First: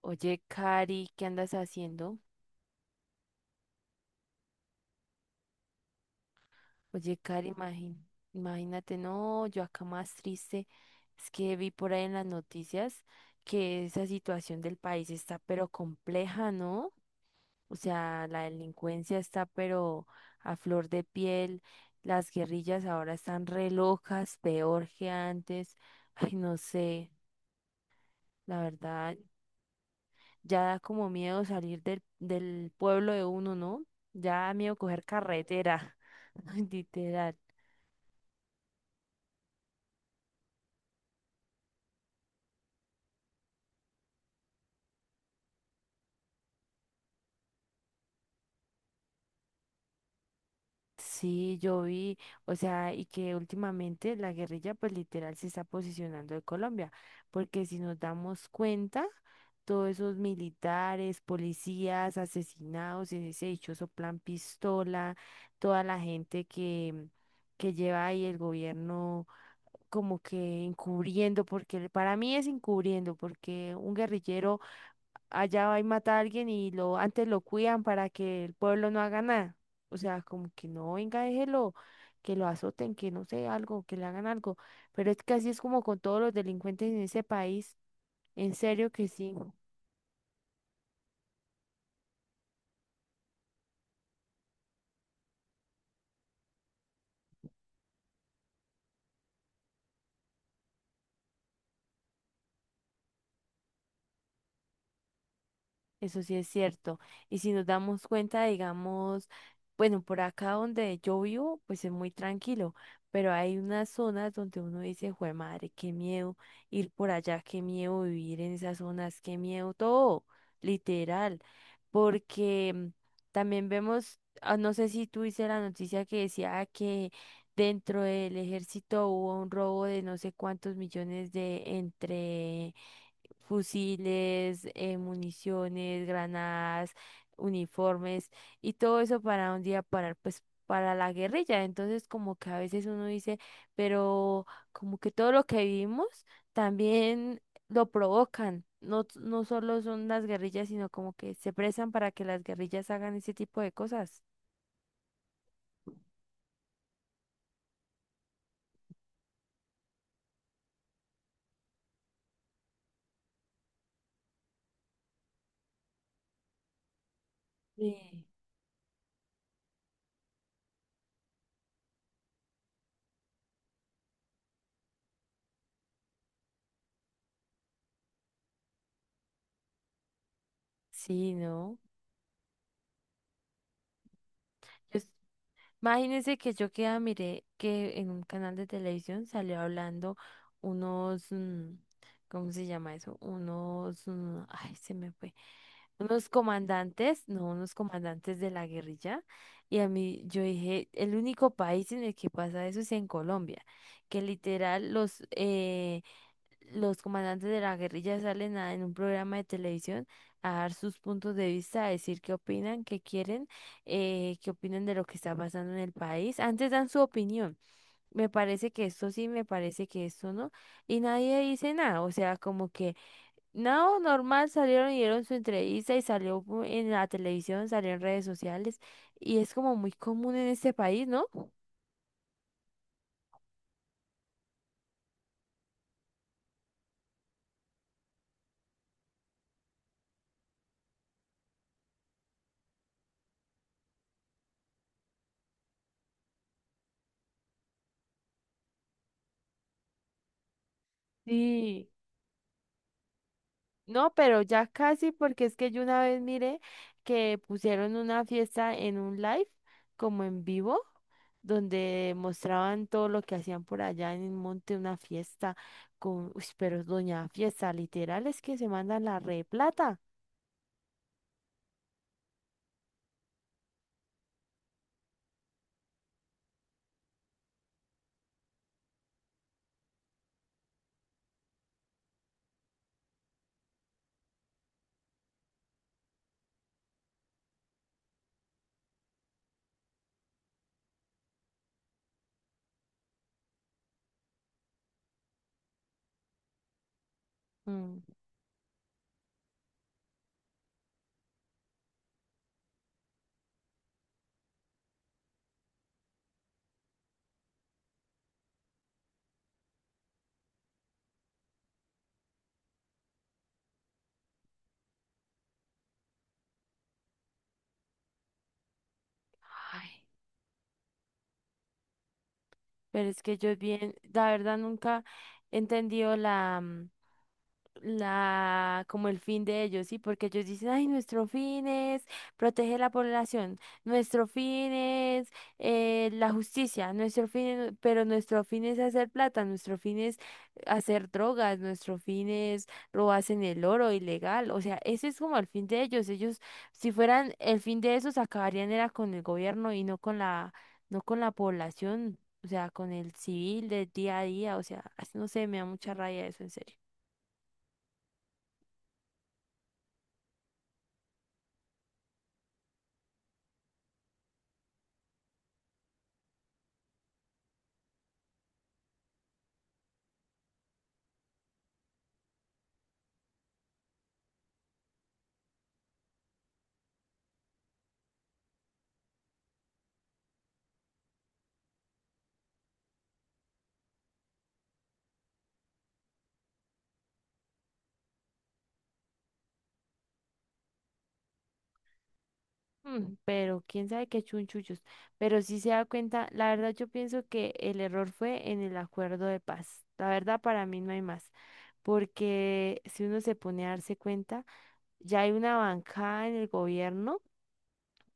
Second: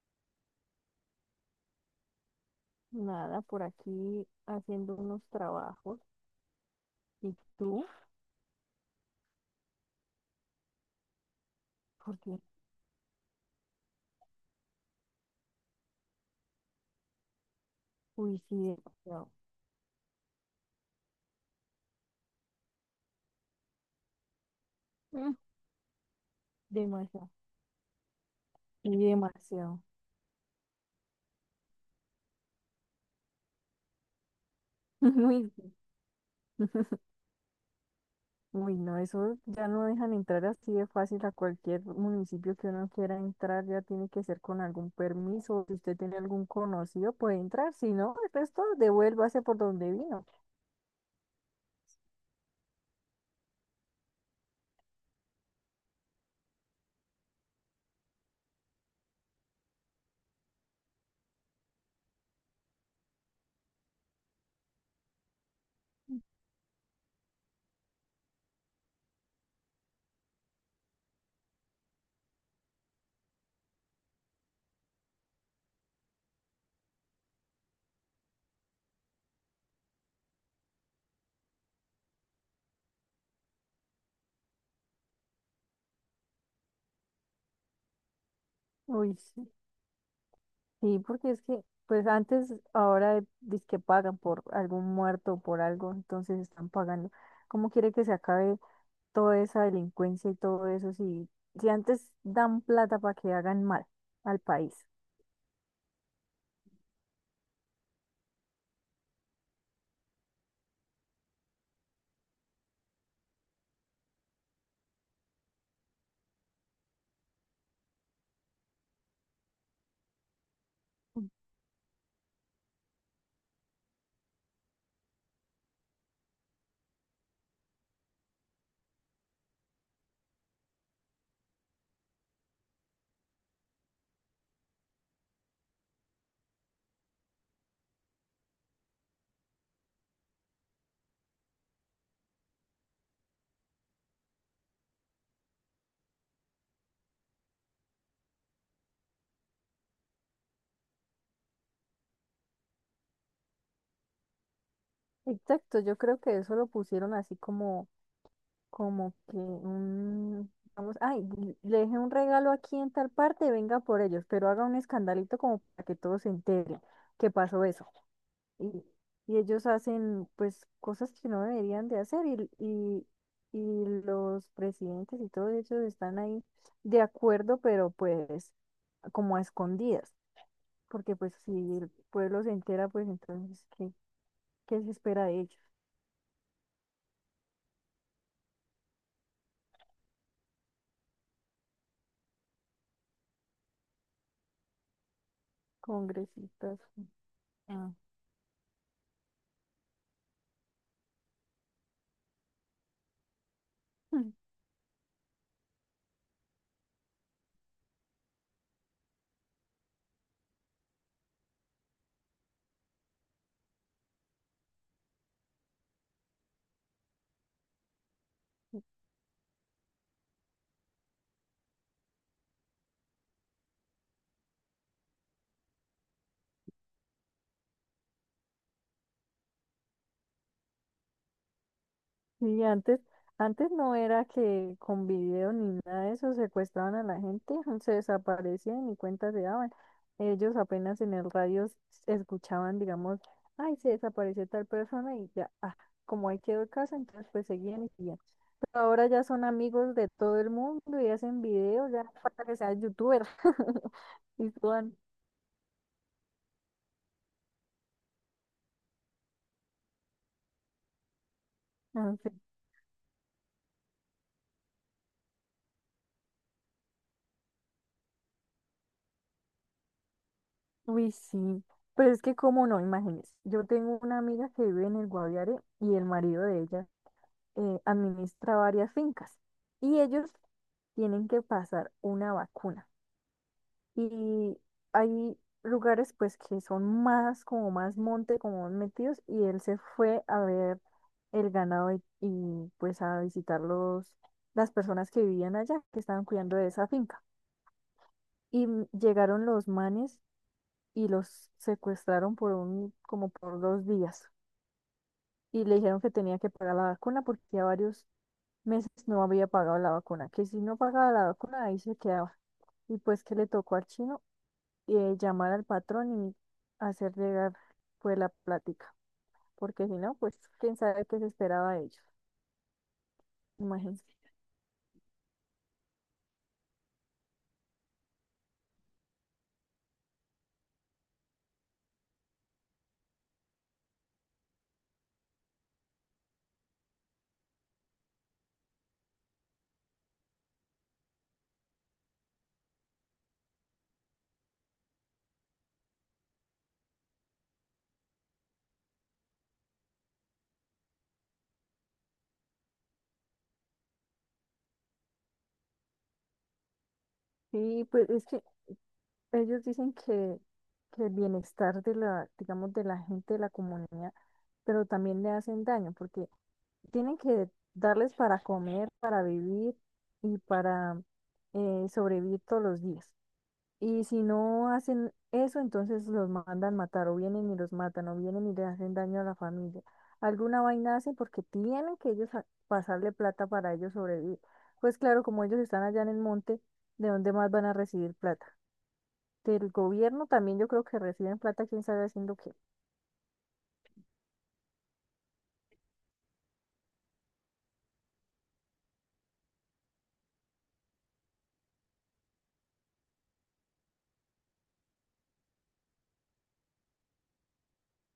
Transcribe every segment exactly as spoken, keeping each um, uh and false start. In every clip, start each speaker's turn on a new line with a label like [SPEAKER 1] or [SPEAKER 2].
[SPEAKER 1] Oye, Cari, ¿qué andas haciendo?
[SPEAKER 2] Nada, por aquí haciendo unos trabajos.
[SPEAKER 1] Oye,
[SPEAKER 2] ¿Y
[SPEAKER 1] Cari,
[SPEAKER 2] tú?
[SPEAKER 1] imagín- imagínate, no, yo acá más triste. Es que vi por ahí en las
[SPEAKER 2] Porque,
[SPEAKER 1] noticias que esa situación del país está pero compleja, ¿no? O sea,
[SPEAKER 2] uy,
[SPEAKER 1] la
[SPEAKER 2] sí,
[SPEAKER 1] delincuencia
[SPEAKER 2] demasiado.
[SPEAKER 1] está pero a flor de piel, las guerrillas ahora están re locas, peor que
[SPEAKER 2] Mm,
[SPEAKER 1] antes. Ay, no sé,
[SPEAKER 2] Demasiado.
[SPEAKER 1] la
[SPEAKER 2] Y
[SPEAKER 1] verdad,
[SPEAKER 2] demasiado.
[SPEAKER 1] ya da como miedo salir del, del pueblo de uno, ¿no? Ya da miedo coger
[SPEAKER 2] Muy,
[SPEAKER 1] carretera, literal.
[SPEAKER 2] uy, no, eso ya no dejan entrar así de fácil a cualquier municipio que uno quiera entrar, ya tiene que ser con algún permiso. Si usted tiene algún conocido, puede entrar. Si no, el resto devuélvase por donde vino.
[SPEAKER 1] Sí, yo vi, o sea, y que últimamente la guerrilla pues literal se está posicionando de Colombia, porque si nos damos cuenta, todos esos militares, policías, asesinados, en ese dichoso plan pistola, toda la gente que, que lleva ahí el gobierno como que encubriendo, porque para mí es encubriendo, porque un guerrillero allá va y mata a alguien y lo antes lo cuidan para que el pueblo no haga nada. O sea, como que no, venga, déjelo, que lo azoten, que no sé, algo, que le hagan algo. Pero es que así es como con todos los delincuentes en ese país. En serio que
[SPEAKER 2] Uy,
[SPEAKER 1] sí.
[SPEAKER 2] sí. Sí, porque es que, pues antes, ahora dice que pagan por algún muerto o por algo, entonces están pagando. ¿Cómo quiere que se acabe toda esa delincuencia y todo eso si, si antes dan plata para que hagan mal al país?
[SPEAKER 1] Eso sí es cierto. Y si nos damos cuenta, digamos, bueno, por acá donde yo vivo, pues es muy tranquilo, pero hay unas zonas donde uno dice, jue madre, qué miedo ir por allá, qué miedo vivir en esas zonas, qué miedo todo,
[SPEAKER 2] Mm.
[SPEAKER 1] literal, porque mm, también vemos, ah, no sé si tú viste la noticia que decía que dentro del ejército hubo un robo de no sé cuántos millones de entre fusiles, eh, municiones, granadas, uniformes y todo eso para un día parar, pues para la guerrilla. Entonces como que a veces uno dice, pero como que todo lo que vivimos también lo provocan. No, no solo son las guerrillas, sino como que se prestan para que las guerrillas hagan ese tipo de cosas.
[SPEAKER 2] Exacto, yo creo que eso lo pusieron así como, como que un, vamos, ay, le dejé un regalo aquí en tal parte, venga por ellos, pero haga un escandalito como para que todos se enteren que pasó eso.
[SPEAKER 1] Sí.
[SPEAKER 2] Y, y ellos hacen pues cosas que no deberían de hacer y, y, y los presidentes y todos ellos están ahí de acuerdo, pero pues como a escondidas, porque pues
[SPEAKER 1] Sí,
[SPEAKER 2] si
[SPEAKER 1] ¿no?
[SPEAKER 2] el pueblo se entera, pues entonces, ¿qué, qué se espera de ellos?
[SPEAKER 1] Imagínense que yo queda, miré que en un canal de televisión salió hablando unos, mm, ¿cómo se llama eso? Unos, mm, ay, se me fue, unos
[SPEAKER 2] Congresistas.
[SPEAKER 1] comandantes, no, unos
[SPEAKER 2] Ah.
[SPEAKER 1] comandantes de la guerrilla. Y a mí, yo dije, el único país en el que pasa eso es en Colombia, que literal los, eh, los comandantes de la guerrilla salen a- en un programa de televisión a dar sus puntos de vista, a decir qué opinan, qué quieren, eh, qué opinan de lo que está pasando en el país. Antes dan su opinión. Me parece que esto sí, me parece que esto no. Y nadie dice nada. O sea, como que no, normal, salieron y dieron su entrevista y salió pu- en la televisión, salió en redes sociales. Y es como muy común en este país, ¿no?
[SPEAKER 2] Y antes, antes no era que con video ni nada de eso secuestraban a la gente, se desaparecían y cuentas se daban. Ellos apenas en el radio s- escuchaban, digamos, ay, se desapareció tal persona y ya, ah, como ahí quedó el caso, entonces pues seguían y seguían. Pero ahora ya son amigos de todo el mundo y hacen
[SPEAKER 1] Sí.
[SPEAKER 2] videos, ya no falta que seas youtuber.
[SPEAKER 1] No, pero
[SPEAKER 2] Y
[SPEAKER 1] ya
[SPEAKER 2] suban,
[SPEAKER 1] casi, porque es que yo una vez miré que pusieron una fiesta en un live, como en vivo, donde
[SPEAKER 2] no sé.
[SPEAKER 1] mostraban todo lo que hacían por allá en el monte, una fiesta con, uy, pero es doña fiesta, literal, es que se mandan la re plata.
[SPEAKER 2] Uy, sí. Pero es que, ¿cómo no? Imagínese, yo tengo una amiga que vive en el Guaviare y el marido de ella eh, administra varias fincas y ellos tienen que pasar una vacuna. Y hay lugares pues que son más como más monte, como más metidos y él se fue a ver el ganado y, y, pues a visitar los, las personas que vivían allá, que estaban cuidando de esa finca.
[SPEAKER 1] Mm.
[SPEAKER 2] Y mm, llegaron los manes y los secuestraron por un, como por dos días. Y le dijeron que tenía que pagar la vacuna porque a varios meses no había pagado la vacuna, que si no pagaba la vacuna ahí se quedaba. Y pues que le tocó al chino eh, llamar al patrón y hacer llegar pues la plática, porque si
[SPEAKER 1] Ay,
[SPEAKER 2] no, pues quién sabe qué se esperaba de ellos,
[SPEAKER 1] pero es que yo bien,
[SPEAKER 2] imagínense.
[SPEAKER 1] la verdad nunca he entendido la, mm, la, como el fin de ellos, ¿sí? Porque ellos dicen, ay, nuestro fin es proteger la población, nuestro fin es eh, la justicia, nuestro fin es- pero nuestro fin es hacer plata, nuestro fin es hacer drogas, nuestro fin es robarse en el oro ilegal, o sea, ese es como el fin de ellos, ellos, si fueran el fin de esos, acabarían era con el gobierno y no con la, no con la población. O sea, con el civil del día a día, o sea, no sé, me da mucha raya eso, en serio.
[SPEAKER 2] Y pues es que ellos dicen que, que el bienestar de la, digamos, de la gente de la comunidad, pero también le hacen daño, porque tienen que darles para comer, para vivir y para eh, sobrevivir todos los días. Y si no hacen eso, entonces los mandan matar o vienen y los matan o vienen y le hacen daño a la familia. Alguna vaina hacen porque tienen que ellos a- pasarle plata para ellos sobrevivir. Pues claro, como ellos están allá en el monte, ¿de dónde más van a recibir plata? Del gobierno también yo creo que reciben plata, quién sabe haciendo qué.
[SPEAKER 1] Mm, pero quién sabe qué chunchullos. Pero sí se da cuenta, la verdad yo pienso que el error fue en el acuerdo de paz. La verdad para mí no hay más, porque si uno se pone a darse cuenta, ya hay una bancada en el gobierno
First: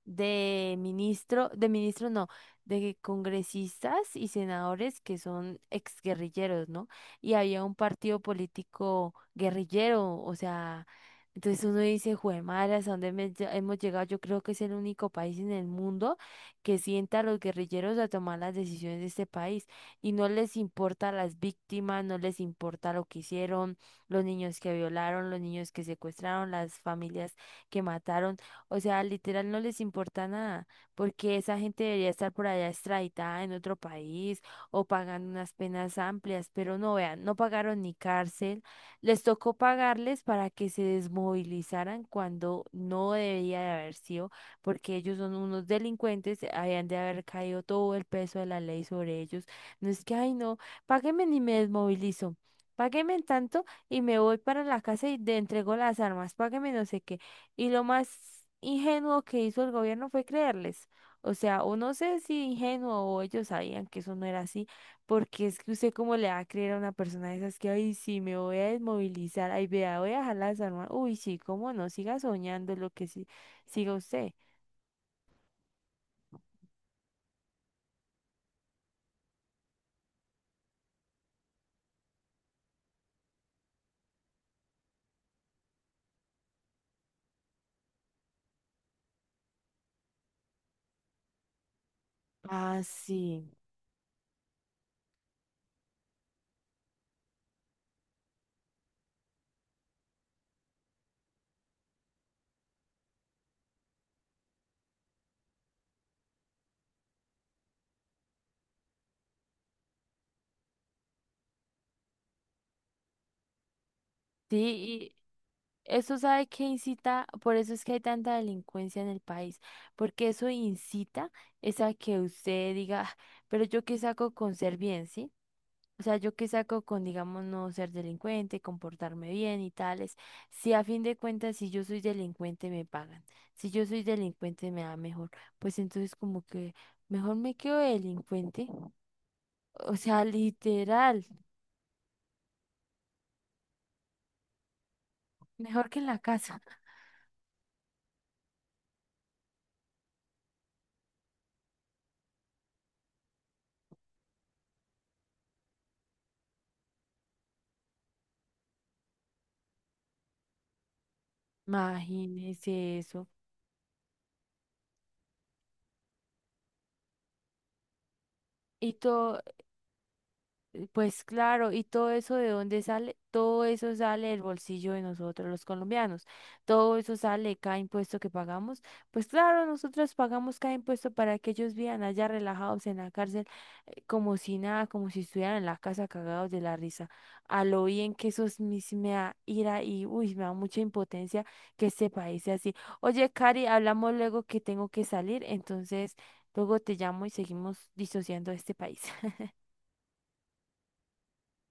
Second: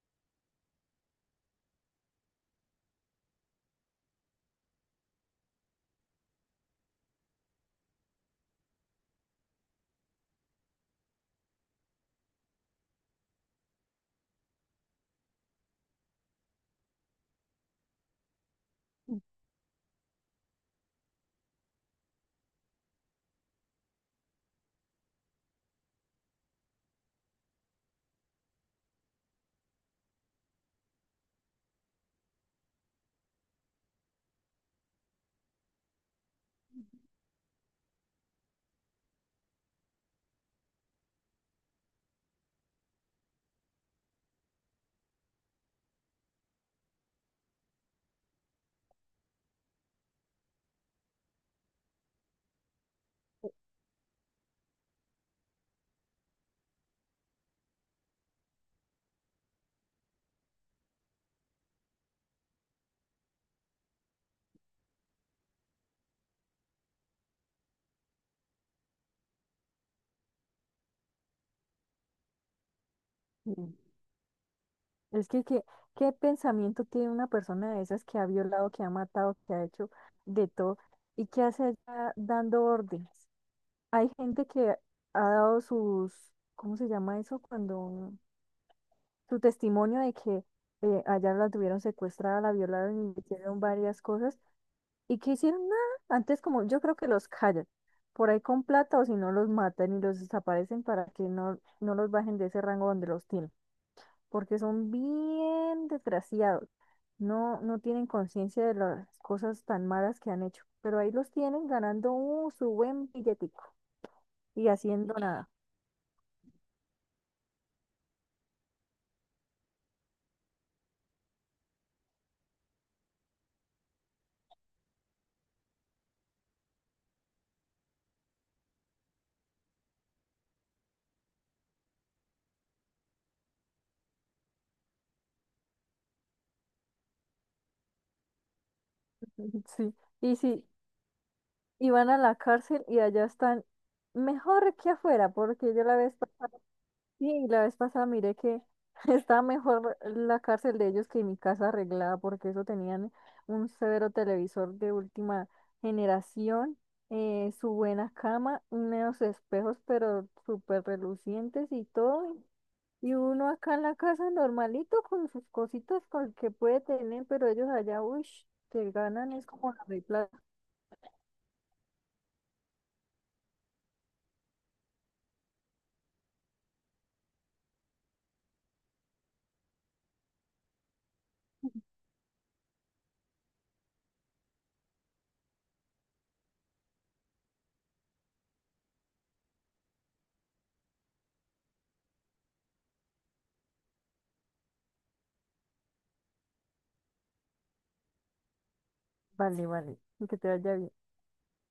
[SPEAKER 1] de ministro, de ministro no, de congresistas y senadores que son exguerrilleros, ¿no? Y había un partido político guerrillero, o sea, entonces uno dice, ¿jue a dónde me lle- hemos llegado? Yo creo que es el único país en el mundo que sienta a los guerrilleros a tomar las decisiones de este país y no les importa las víctimas, no les importa lo que hicieron, los niños que violaron, los niños que secuestraron, las familias que mataron. O sea, literal no les importa nada, porque esa gente debería estar por allá extraditada en otro país o pagando unas penas amplias, pero no vean, no pagaron ni cárcel, les tocó pagarles para que se desmovilizaran cuando no debía de haber sido, porque ellos son unos delincuentes, habían de haber caído todo el peso de la ley sobre ellos. No es que, ay, no, páguenme ni me desmovilizo. Páguenme tanto y me voy para la casa y le entrego las armas. Páguenme no sé qué. Y lo más ingenuo que hizo el gobierno fue creerles. O sea, o no sé si ingenuo o ellos sabían que eso no era así, porque es que usted cómo le va a creer a una persona de esas que, ay, sí, me voy a desmovilizar, ay, vea, voy a dejar las armas. Uy, sí, cómo no, siga soñando lo que sí,
[SPEAKER 2] Mm.
[SPEAKER 1] siga usted.
[SPEAKER 2] Es que, ¿qué, qué pensamiento tiene una persona de esas que ha violado, que ha matado, que ha hecho de todo y que hace allá dando órdenes? Hay gente que ha dado sus, ¿cómo se llama eso? Cuando su testimonio de que eh, allá la tuvieron secuestrada, la
[SPEAKER 1] Ah,
[SPEAKER 2] violaron y le
[SPEAKER 1] sí.
[SPEAKER 2] hicieron varias cosas y que hicieron nada. Antes como yo creo que los callan por ahí con plata o si no los matan y los desaparecen para que no, no los bajen de ese rango donde los tienen, porque son bien desgraciados. No, no tienen conciencia de las cosas tan malas que han hecho, pero ahí los tienen ganando uh, su buen billetico
[SPEAKER 1] Sí,
[SPEAKER 2] y haciendo
[SPEAKER 1] y
[SPEAKER 2] nada.
[SPEAKER 1] eso sabe que incita, por eso es que hay tanta delincuencia en el país, porque eso incita es a que usted diga, "Ah, pero yo qué saco con ser bien, ¿sí? O sea, yo qué saco con, digamos, no ser delincuente, comportarme bien y tales. Si a fin de cuentas, si yo soy delincuente, me pagan. Si yo soy delincuente, me da mejor. Pues entonces como que mejor me quedo delincuente.
[SPEAKER 2] Sí,
[SPEAKER 1] O sea,
[SPEAKER 2] y si
[SPEAKER 1] literal,
[SPEAKER 2] iban a la cárcel y allá están mejor que afuera, porque yo
[SPEAKER 1] mejor
[SPEAKER 2] la
[SPEAKER 1] que en
[SPEAKER 2] vez
[SPEAKER 1] la
[SPEAKER 2] pasada,
[SPEAKER 1] casa."
[SPEAKER 2] sí, la vez pasada miré que estaba mejor la cárcel de ellos que mi casa arreglada, porque eso tenían un severo televisor de última generación, eh, su buena cama, unos espejos pero súper relucientes y todo,
[SPEAKER 1] Imagínese
[SPEAKER 2] y
[SPEAKER 1] eso.
[SPEAKER 2] uno acá en la casa normalito con sus cositas con que puede tener, pero ellos allá, uy, te
[SPEAKER 1] Y
[SPEAKER 2] ganan,
[SPEAKER 1] todo.
[SPEAKER 2] es como la
[SPEAKER 1] Eh, Pues claro, ¿y todo eso de dónde sale? Todo eso sale del bolsillo de nosotros, los colombianos. Todo eso sale de cada impuesto que pagamos. Pues claro, nosotros pagamos cada impuesto para que ellos vivan allá relajados en la cárcel, eh, como si nada, como si estuvieran en la casa cagados de la risa. A lo bien que eso es mis- me da ira y, uy, me da mucha impotencia que este país sea así. Oye, Cari, hablamos luego que tengo que salir, entonces luego te llamo y seguimos disociando este país.
[SPEAKER 2] Vale, vale. Que te vaya bien.